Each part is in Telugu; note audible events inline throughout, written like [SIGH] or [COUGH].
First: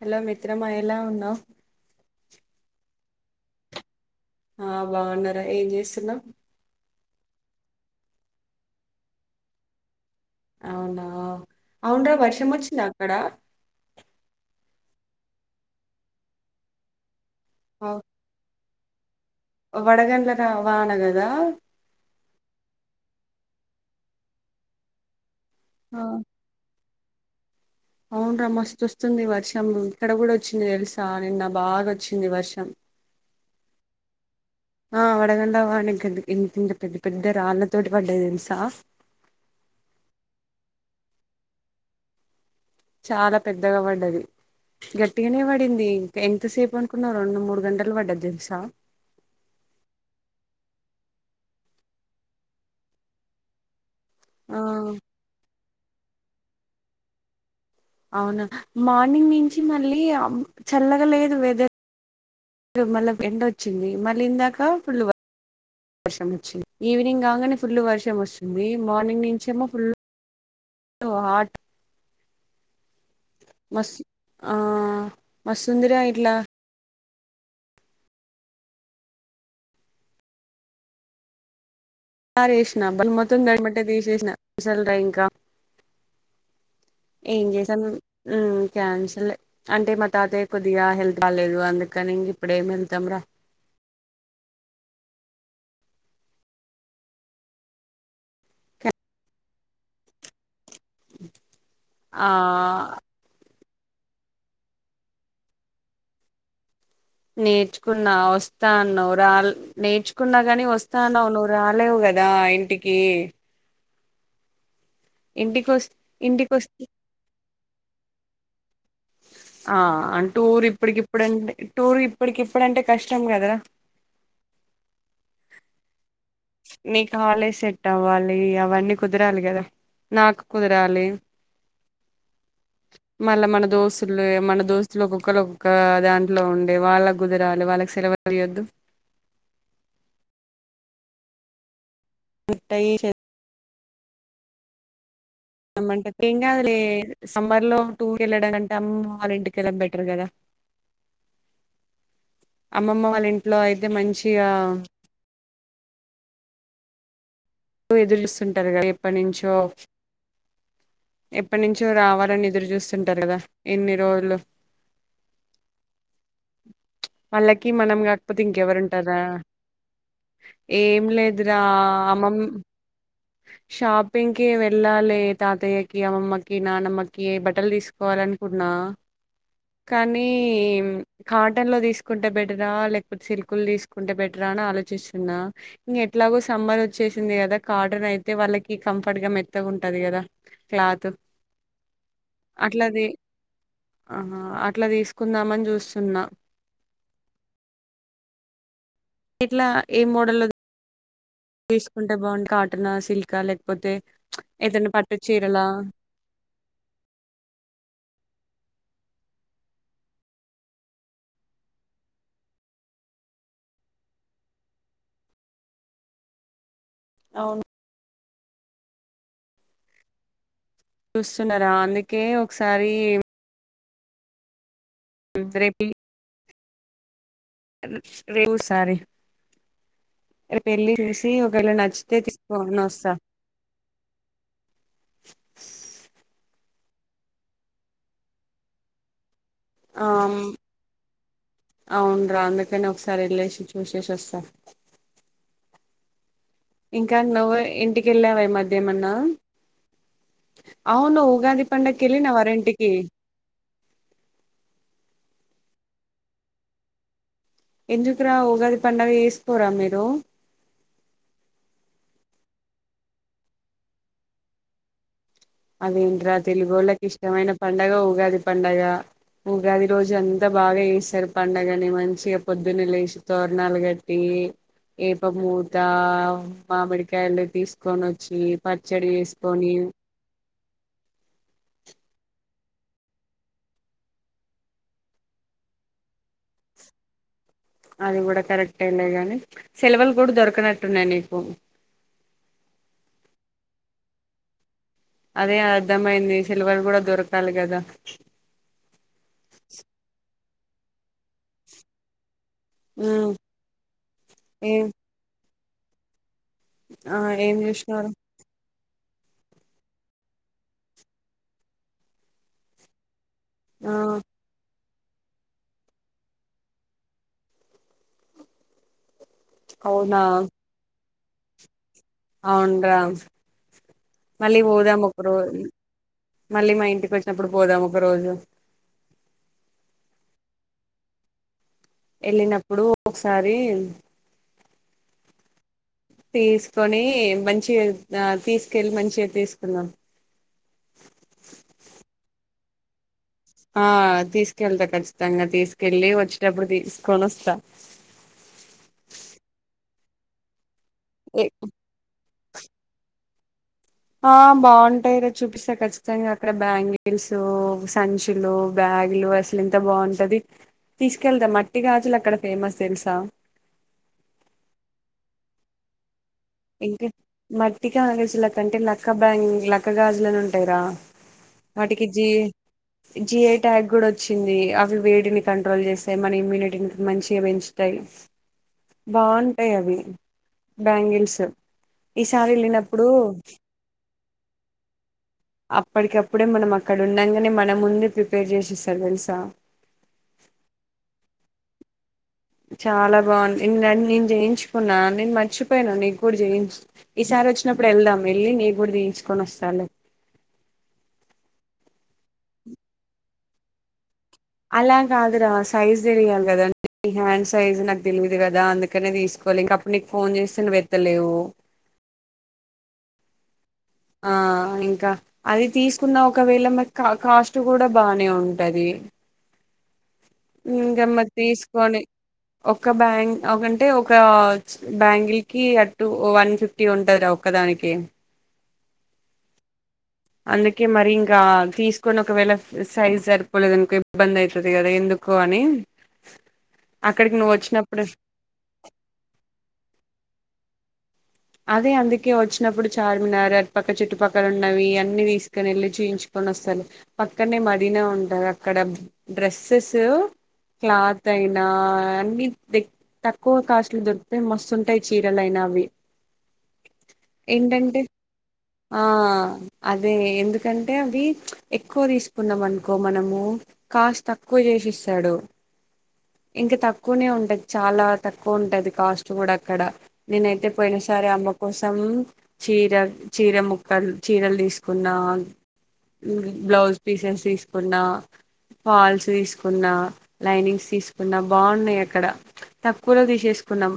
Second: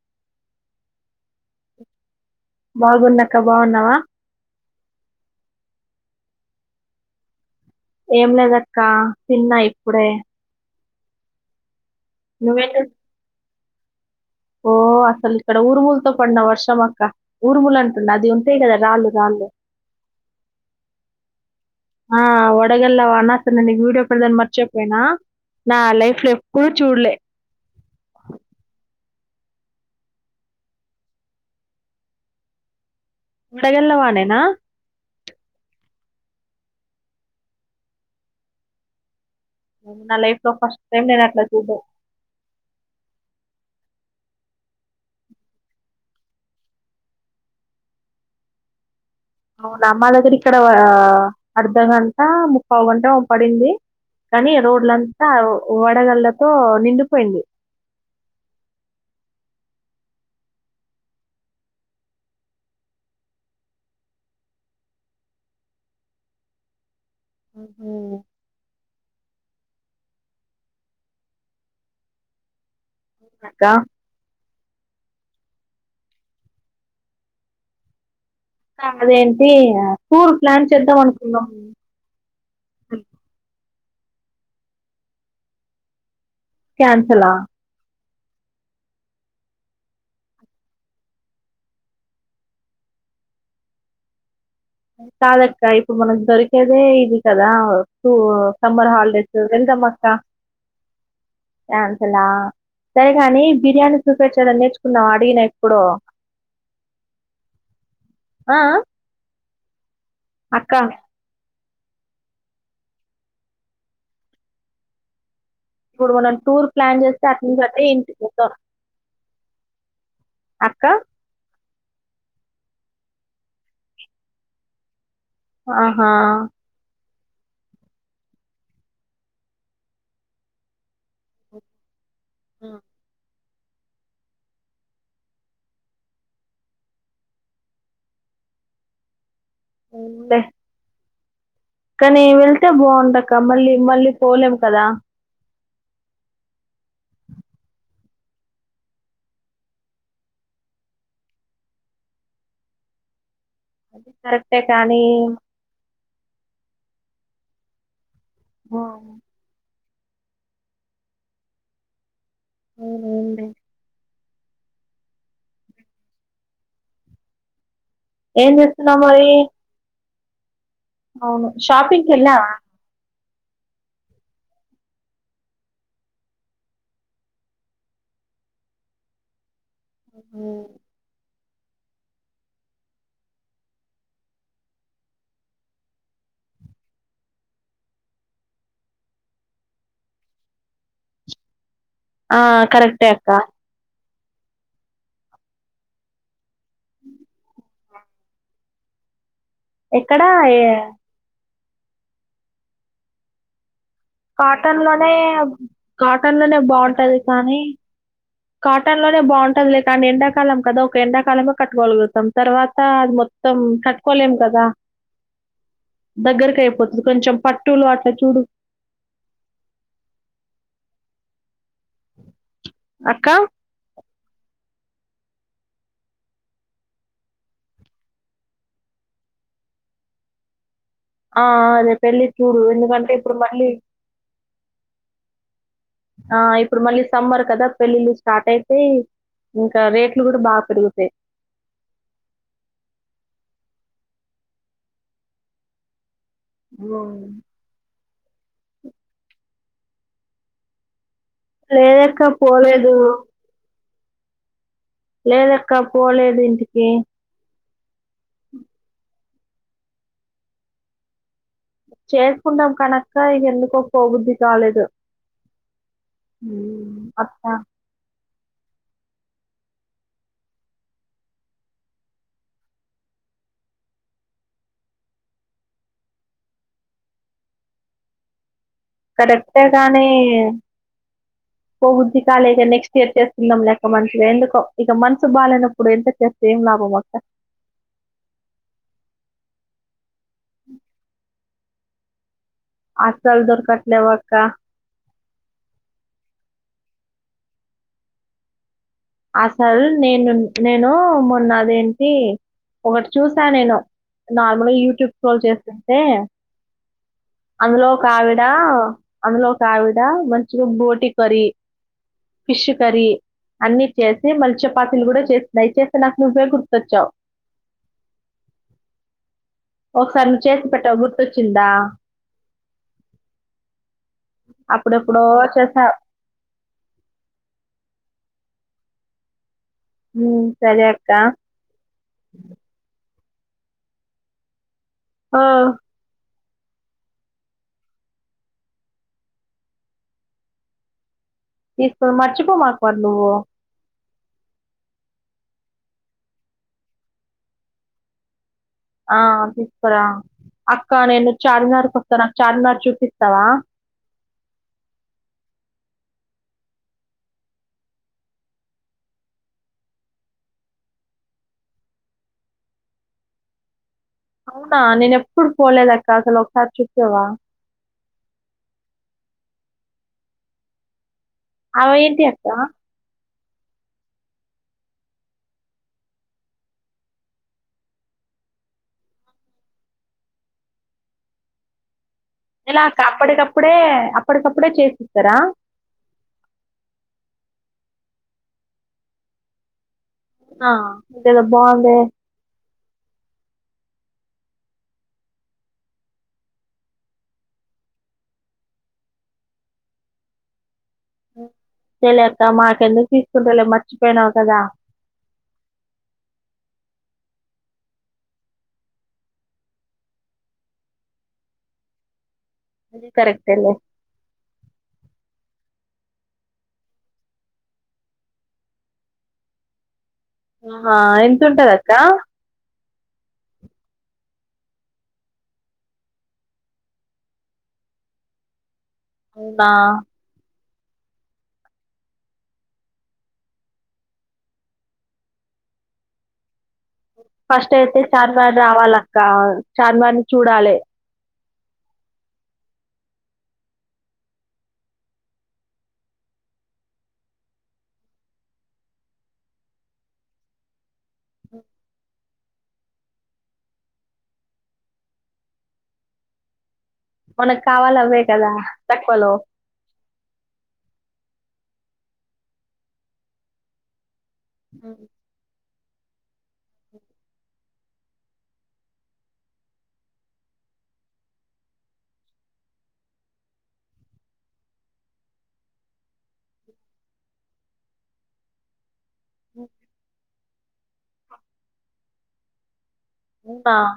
హలో మిత్రమా ఎలా ఉన్నావ్ బాగున్నాక బాగున్నావా ఆ బాగున్నరా ఏం చేస్తున్నావ్ ఏం లేదక్క తిన్నా ఇప్పుడే అవున్రా వర్షం వచ్చింద నువ్వేంటి అక్కడ ఓ అసలు ఇక్కడ ఉర్ముల్తో పడినా వర్షమక్క ఊరుములంట అది ఉంటయి కదా రాళ్ళు రాళ్ళు వందగండ్ల నా వాన కదా మొన్న అసలు నీకు వీడియో పెడదామని మర్చేపోయినా ఆ నాలైఫ్ లో ఎప్పుడు చూడలే అవునురా మస్తు వస్తుంది వర్షం ఇక్కడ కూడా వచ్చింది తెలుసా నిన్న బాగా వచ్చింది వర్షం వడగండ్ల వానేన ఆ వడగండ్ల వానె ఇంకా ఇంతింత పెద్ద పెద్ద రాళ్ళతోటి పడ్డది తెలుసా నా లైఫ్ లో ఫస్ట్ టైమ్ నేను అట్లా చూడడం చాలా పెద్దగ పడ్డది గట్టిగనే పడింది ఇంకా ఎంతసేపు అనుకున్నవ్ రెండు మూడు గంటలు పడ్డది తెలుసా అవునా మా దగ్గర ఇక్కడ అర్ధగంట ముప్పావుగంట పడింది కనీ ఆ రోడ్లంతా వడగళ్ల్లతో నిండిపోయింది అవునా మార్నింగ్ నుంచి మళ్ళీ చల్లగాలేదు వెదర్ మళ్ళ ఎండోచ్చింది మళ్ళీ ఇందాక ఫుల్లు వర్షం వచ్చింది ఈవినింగ్ కాగానే ఫుల్ వర్షం వస్తుంది మార్నింగ్ నుంచేమో ఫుల్ హాట్ అక్క మస్తు ఆ మస్తుందిరా ఇట్లా అదేంటి టూర్ ప్లాన్ చేద్దాం అనుకున్నాము ఆరేసిన [INAUDIBLE] తీశేష్ణా క్యాన్సలా [INAUDIBLE] ఏం చేసా క్యాన్సలే అంటే మా తాతయ్యకి కొద్దిగా హెల్త్ బాలేదు అందుకని ఇంక ఇప్పుడేమి వెళతం రా కాదక్క ఇప్పుడు మనకు దొరికేదే ఇది కదా టూ సమ్మర్ హాలిడేస్ వెల్దమక్క కాన్సలా ఆ సరే కానీ బిర్యానీ చూపించా నేర్చుకున్నవా అడిగినా ఎప్పుడో నేర్చుకున్నా ఆ వస్తా అన్నావ్ రాలే నేర్చు కున్నగాని అక్క వస్తాన్నవు నువ్వు వెళ్ళావు కదా ఇంటికి! ఇంటికి వస్ ఇప్పుడు మనం ఇంటికి టూర్ వస్తే ప్లాన్ చేస్తే అట్నుంచి అటే ఇంటికి క ఆ అంటూర్ ఇప్పడికిప్పుడంటే టూర్ ఇప్పటికిప్పుడంటే కష్టం కదరా! ఆ హా కాలేజ్ సెట్ అవ్వాలి అవన్నీ కుదరాలి కదా, నాకు కుదరాలి. మళ్ళ మన దోస్తులే మన దోస్తులు ఒక్కొక్కరు ఒక్కొక్కా దాంట్లో ఉండే, వాళ్ళకు కుదిరాలి వాళ్ళకి సెలవులియ్యొద్దు. అవునా కానీ వెళ్తే అయి బాగుండక మళ్ళీ మళ్ళీ పోలేం కదా! రమ్మంటే ఏం కాదులే సమ్మర్లో టూర్ వెళ్ళడాంట అమ్మమ్మ వాళ్ళ ఇంటికెళ్ళడం బెటర్ కదా. అమ్మమ్మ వాళ్ళ ఇం అది కరెక్టే కానీ ఎదురు చూస్ తుంటరు కదా ఉమ్, ఎప్పటినుంచో ఎప్పటి నుంచో రావా లని ఎదురు చూస్తుంటరు కదా అవునండి. ఇన్ని రోజులు మళ్ళ క్ కి మనం కాకపోతే ఏం ఇంకెవరు చేస్తున్నావు ఉంటర్రా. మరి ఏం అవును లేదురా షాపింగ్ అమ్మమ్ కెళ్ళావా షాపింగ్కి వెళ్ళాలి తాతయ్యకి, అమ్మమ్మకి నానమ్మకి, బట్టలు తీసుకోవాలనుకున్నా. కానీ కాటన్ లో తీసుకుంటే బెటరా, లేకపోతే సిల్క్ లో తీసుకుంటే బెటరా, అని ఆలోచిస్తున్నా! ఇంగ ఎట్లాగు సమ్మర్ వచ్చేసింది కదా కా టన్ అయితే వాళ్ళకి కంఫర్ట్ గా మెత్తగా ఉంటది కదా క్లాత్. ఆ కరెక్టే అక్క ఆ హా అట్లా తీసుకుందామని చూస్తున్నా. ఇట్లా ఏ ఎక్కడా మోడల్ లో ఏ తీసుకుంటే బాగుంది కాటన్ సిల్కా లే కాటన్లోనే కాటన్లనే బాగుంటది కానీ, కాటన్ లోనే బాగుంటది లే కానీ ఎండాకాలం కదా ఒక ఎండాకాలమే కట్టుకోలుగుతాం తర్వాత అది మొత్తం కట్టుకోలేం కదా. దగ్గరకి అయిపోతు అది కొంచెం అవును పట్టులో అట్ల చూడు. చూస్తున్న అందుకే ఒకసారి అక్క రేపే లేవు ఒకసారి ఆ అదే పెళ్ళి చూడు ఎందుకంటే వస్తా ఇప్పుడు మళ్ళీ ఆ ఇప్పుడు మళ్ళీ సమ్మర్ కదా పెళ్ళిళ్ళు స్టార్ట్ అయితే ఇంకా ఆ రేట్లు కూడా బాగా పెరుగుతాయి అవునరా అందుకని ఒకసారి రిలేషన్షిప్ విశేషస్త ఇంకా ఉమ్. నువ్ ఇంటి కెళ్ళావామధ్య ఏమన్నా అవును ఉగాది పండగకి వెళ్ళిన లేదక్క వారి ఇంటికి పోలేదు లేదక్క పోలేదు ఇంటికి ఎందుకు రావు గాడి పండగ చేస్ పోరా మీరు చేసుకుంటాం కానీ అక్క ఎందుకు పో బుద్ధి కాలేదు అదేంటరా తెలుగు ఉమ్, వాళ్ళకి ఇష్టమైన అట్లా పండుగ ఊగాది పండగ ఉగాది రోజు అంతా బాగా వేసారు పండగని మంచిగా పొద్దున్నల వేసి తోరణాలు కట్టి ఏప మూత మామిడికాయలు తీసుకొని వచ్చి పచ్చడి కరెక్టే చేసుకొని గానీ ఉుద్ధికాల ఇక నెక్స్ట్ ఇయర్ చేస్తుందాం లేక మంచిగా ఎందుకో ఇక మనసు బాగానప్పుడు ఎంతకు చేస్తే ఏం లాభం అక్క అది కూడా కరెక్ట్ అలే గానీ సెలవులు ఇప్పుడు దొరక నట్టున్నాయి నీకు ఆకాల దరకట్లేవాక్క అదే అర్థమయింది సేలవలు కూడా దొరకాలి కదా ఆ సార్ నేను నేను మొన్నదేంటి ఒకటి ఉమ్ చూసా నేను నార్మల్గా ఏం యూట్యూబ్ స్ట్రోల్ చేస్తా ంటే ఆ ఏం అందులో ఒక చేసినారు ఆవిడ అందులో ఆవిడ మంచిగా బోటి కర్రీ ఫిష్ కర్రీ అన్ని ఆ కసే మల్చ పాత్రలు కూడా చేస్తున్నాయి చేస్తే నాకు నువ్వే గుర్తొచ్చావు అవునా ఒకసారి నువ్వు చేసి పెట్టా గుర్ వచ్చిందా అవున్రామళ్ళీ పోదాం అప్పుడెప్పుడో ఒకరోజు చేసా మళ్ళీ మా ఇంటికి వచ్చినప్పుడు పోదాం ఒకరోజు హ సరే అక్క ఎల్లినప్పుడు ఒకసారి ఆ తీసుకొని మంచిగా ఆ తీసుకెళ్ళి మంచిగా తీసుకుందాం తీసుకు మర్చిపోమాకు మరి నువ్వు ఆ తీసుకెళ్తా ఖచ్చితంగ తీసుకెల్లి వచ్చేటప్పుడు తీసుకొని వస్తా ఆ తీసుకరా అక్క నేను చార్మినార్ కి వస్తానక్క చార్మినార్ చూపిస్తవా ఆ బాగుంటాయి రా చూపిస్త ఖచ్చితంగా అక్కడ బ్యాంగిల్స్ సంచులు బ్యాగులు అసలు ఎంత బాగుంటది తీసుకెళ్తా మట్టిగాజులు అక్కడ ఫేమస్ తెలుసా అవునా నేనెప్పుడు పోలేదక్క ఇంకా మట్టిగాజులకంటే లక్క బ్యాంగిల్స్ లక్క గాజులని ఉంటయిరా అవేంటియక్క జిఎటాగ్ కూడా వచ్చింది అవి వేడిని కంట్రోల్ చేస్తాయి మన ఇమ్యూనిటీని మంచిగా పెంచుతయి బాగుంటయి అవి బ్యాంగిల్స్ స్ ఎలా అక్క అప్పటికప్పుడే అప్ అప్పటికప్పుడే చేసిస్తారా అప్పటికప్పుడే మనం అక్కడ ఉండంగనే మనం ముందు ప్రిపేర్ చేసిస్తారు తెలుసా ఆ ఇదేదో బాగుందే చాలా బాగుంది నేను చేయించుకున్నా నేను మర్చిపోయాను నీకు కూడా చేయించుతా ఈసారి వచ్చినప్పుడు వెళ్దాం వెళ్ళి నీ కూడా చెయించుకొని వస్తా లే అంతేలే అక్క మాకేందుకు తీసుకుంటావులే మర్చి అలా కాదురా సైజ్ తెలియాలి కదా నీ హ్యాండ్ సైజు నాకు తెలియదు కదా అందుకనే తీసుకోలి ఇంకప్పుడు నీకు ఫోన్ చేస్తే నువ్వు ఎత్తలేవు ఆది కరెక్టే లే ఆ ఇంకా అది తీసుకున్న ఒకవేళ మా కాస్ట్ కూడ బానే ఉంటది ఎంత ఉంటది అక్క ఒక బ్యాం అంటే ఒక బ్యాంగిల్ కి అటు వన్ ఫిఫ్టీ ఉంటంది రా ఒక్కదానికి అవునా అందుకే మరి ఇంకా తీసుకొని ఒకవేళ సైజ్ సరిపోలేదు అనుకో ఇబ్బంది అవుతుది కదా ఎందుకు అని అక్కడికి నువ్వు ఫస్ట్ అయితే వచ్చినప్పుడు చార్మినార్ రావాలక్క చార్మినార్ నుంచి చూడాలె అదే అందుకే వచ్చినప్పుడు చార్మినార్ అటుపక్క చుట్టుపక్కల ఉన్నవి అన్ని తీసుకొని వెళ్ళి చూయించుకొని వస్తలే పక్కనే మదీనా ఉంటది అక్కడ డ్రెస్సెస్ క్లాత్ అయినా అన్ని తక్కువ కాస్ట్లు దొరుకుతాయి మస్తుంటాయి చీరలైన అవి మనకు కావాలి ఏంటంటే అవే కదా ఆ తక్కువలో అదే ఎందుకంటే అవి ఎక్కువ తీసుకున్నాం అనుకో మనము కాస్ట్ తక్కువ చేసి ఇస్తడు ఇంకా తక్కువనే ఉంటది చాలా తక్కువ ఉంటది కాస్ట్ కూడా అక్కడ నేనయితే పోయినసారి సారి అమ్మ కోసం చీర చీర ముక్కలు చీరలు తీసుకున్న బ్లౌజ్ పీసెస్ తీసుకున్నా పాల్స్ తీసుకున్నా లైనింగ్స్ తీసుకున్నా బాగున్నాయి అక్కడ తక్కువలో అవునా తీసేసుకున్నాం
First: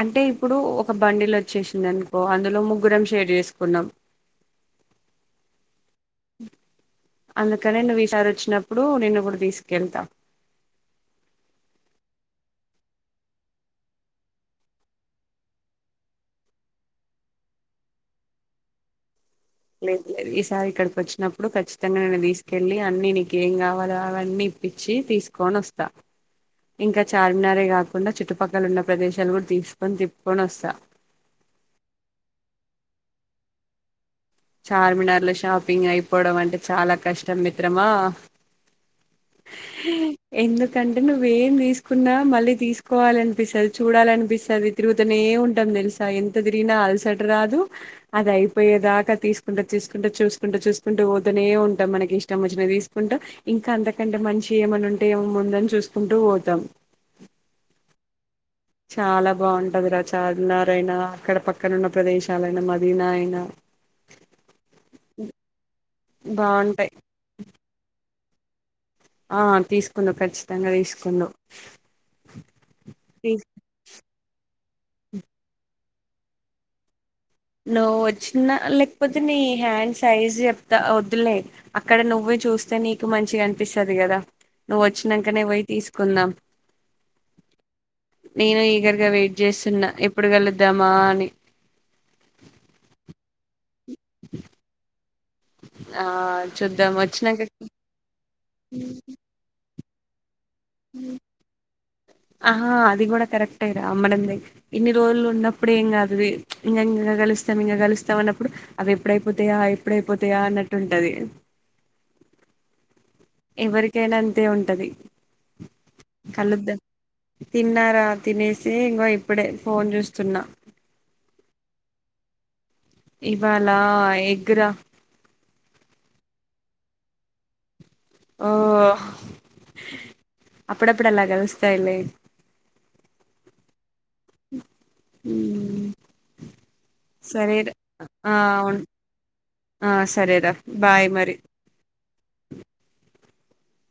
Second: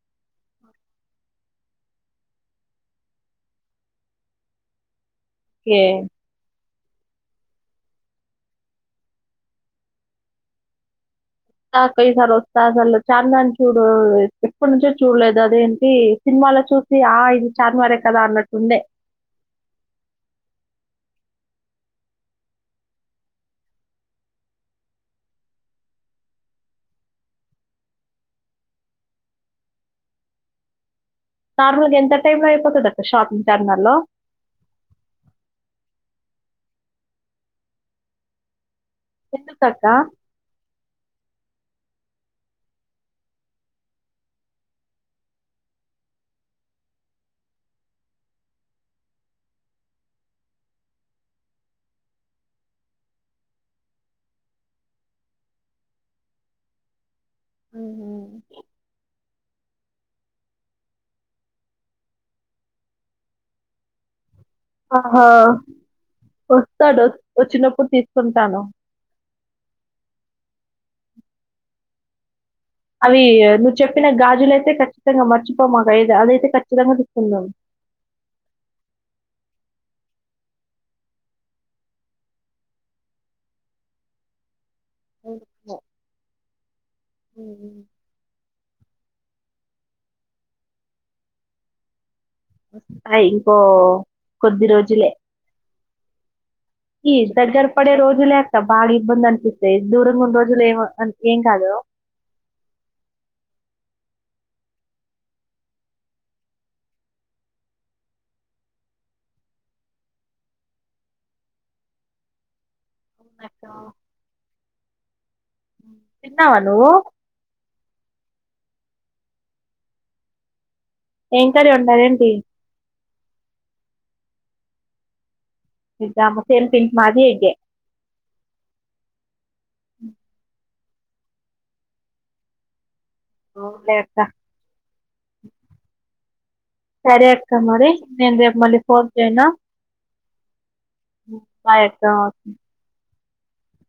అంటే ఇప్పుడు ఒక బండిలొ వచ్చేసింది అనుకో అందులో ముగ్గురం షేర్ చేసుకున్నాం ఏ అందుకనే నువ్వు ఈసారి వచ్చినప్పుడు నిను గూడ తీసుకెళ్తా ఆ అక్క ఈసారి వస్తా అసలు చార్మార్ చూడు ఎప్పటి నుంచో చూడలేదు అదేంటి సినిమాలో చూసి ఆ ఇది చార్మారే కదా అన్నట్లు ఉండే లేదు లేదు ఈసారి ఇక్కడికి వచ్చినప్పుడు ఖచ్చితంగా నేను తీసుకెళ్ళి అన్ని నీకు ఏం కావాలో అవన్నీ ఇప్పించి తీసుకొని వస్తా ఇంకా చార్మినారే కాకుండా చుట్టుపక్కల ఉన్న ప్రదేశాలు కూడా తీసుకొని తిప్పుకొని వస్తా నార్మల్ గా ఎంత టైమ్ లో అయిపోతుంది అక్క షార్పింగ్ టర్న లో చార్మినార్లు షాపింగ్ అయిపోవడం అంటే చాలా కష్టం మిత్రమా ఎందుకక్క ఎందుకు ఎందుకంటే నువ్ తీసుకున్నా మళ్ళీ తీసుకోవాల అనిపిస్తుంది చూడాల అనిపిస్తుంది తిరుగుతూనే ఉంటాం తెలుసా ఎంత తిరిగినా అలసట రాదు అది అయిపోయేదాకా తీసుకుంటా తీసుకుంటా చూసుకుంటూ చూసుకుంటే ఊతనే ఉంటాం మనకి ఇష్టం వచ్చిన తీసుకుంటా ఇంకా అంత ఎకంటే మంచి ఏమైన్నా ఉంటే ముందు చూసుకుంటూ పోతాం మ్మ్ హ్మ్ చాలా బాగుంటది రా చార్మినార్ అయినా అక్కడ పక్కన ఉన్న ప్రదేశాలయినా మదీనా అయినా ఆహా బాగుంటాయి వస్తాడు వచ్చినప్పుడు తీ తిప్పుతాను ఆ తీసుకున్న ఖచ్చితంగా తీసుకున్న అవి నువ్వు చెప్పిన గాజు గాజుల అయితే ఖచ్చితంగా మర్చపోమాక అది అదైతే ఖచ్చితంగా తీసుకుందాం నువ్వు వచ్చిన లేకపోతే నీ హ్యాండ్స్ సైజ్ చెప్తా వద్దులే అక్కడ నువ్వే చూస్తే నీకు మంచి అనిపిస్తుది కదా నేను నువ్వు వచ్చినాకనే పోయి అవును. తీసుకుందాం ఉమ్. దగ్గరగా వెయిట్ చేస్తున్నా ఎప్పుడు కలుద్దామా అని అయిపో కొద్ది రోజులే ఆ చూద్దాం ఈ వచ్చినాక దగ్గర పడ రోజులే అక్క బాగా ఇబ్బంది అనిపించ్చేది దూరంగా ఉన్న రోజ్ అసలు ఏమో ఏం కాదు మనం ఇన్ని రోజులు ఉన్నప్పుడు ఏం కాదు ఇంగా ఇంగా కలుస్తాం ఇంగా కలుస్తాం అన్నప్పుడు అవి ఎప్పుడైపోతాయా ఎప్పుడయిపోతాయా అన్నట్టుంటది అవునక్క ఎవరికైనా అంతే ఉంటది ఉమ్. కలు తిన్నావా నువ్వు ఆ తినేసి ఇంగో ఇప్పుడే ఫోన్ చూస్తున్నా ఏం కర్రీ ఇవాళ ఎగ్ రా ఇద్దరము సేమ్ పించ్ మాది ఎగ్గే ఆ అప్పుడప్పుడు అలా కలుస్తాయిలే అవునే అక్క సరే అక్క మరి ఆ నేను రేపు మళ్ళీ అవును ఫోన్ చేయనా ఆ సరేరా బాయ్ మరి బాయ్ అక్క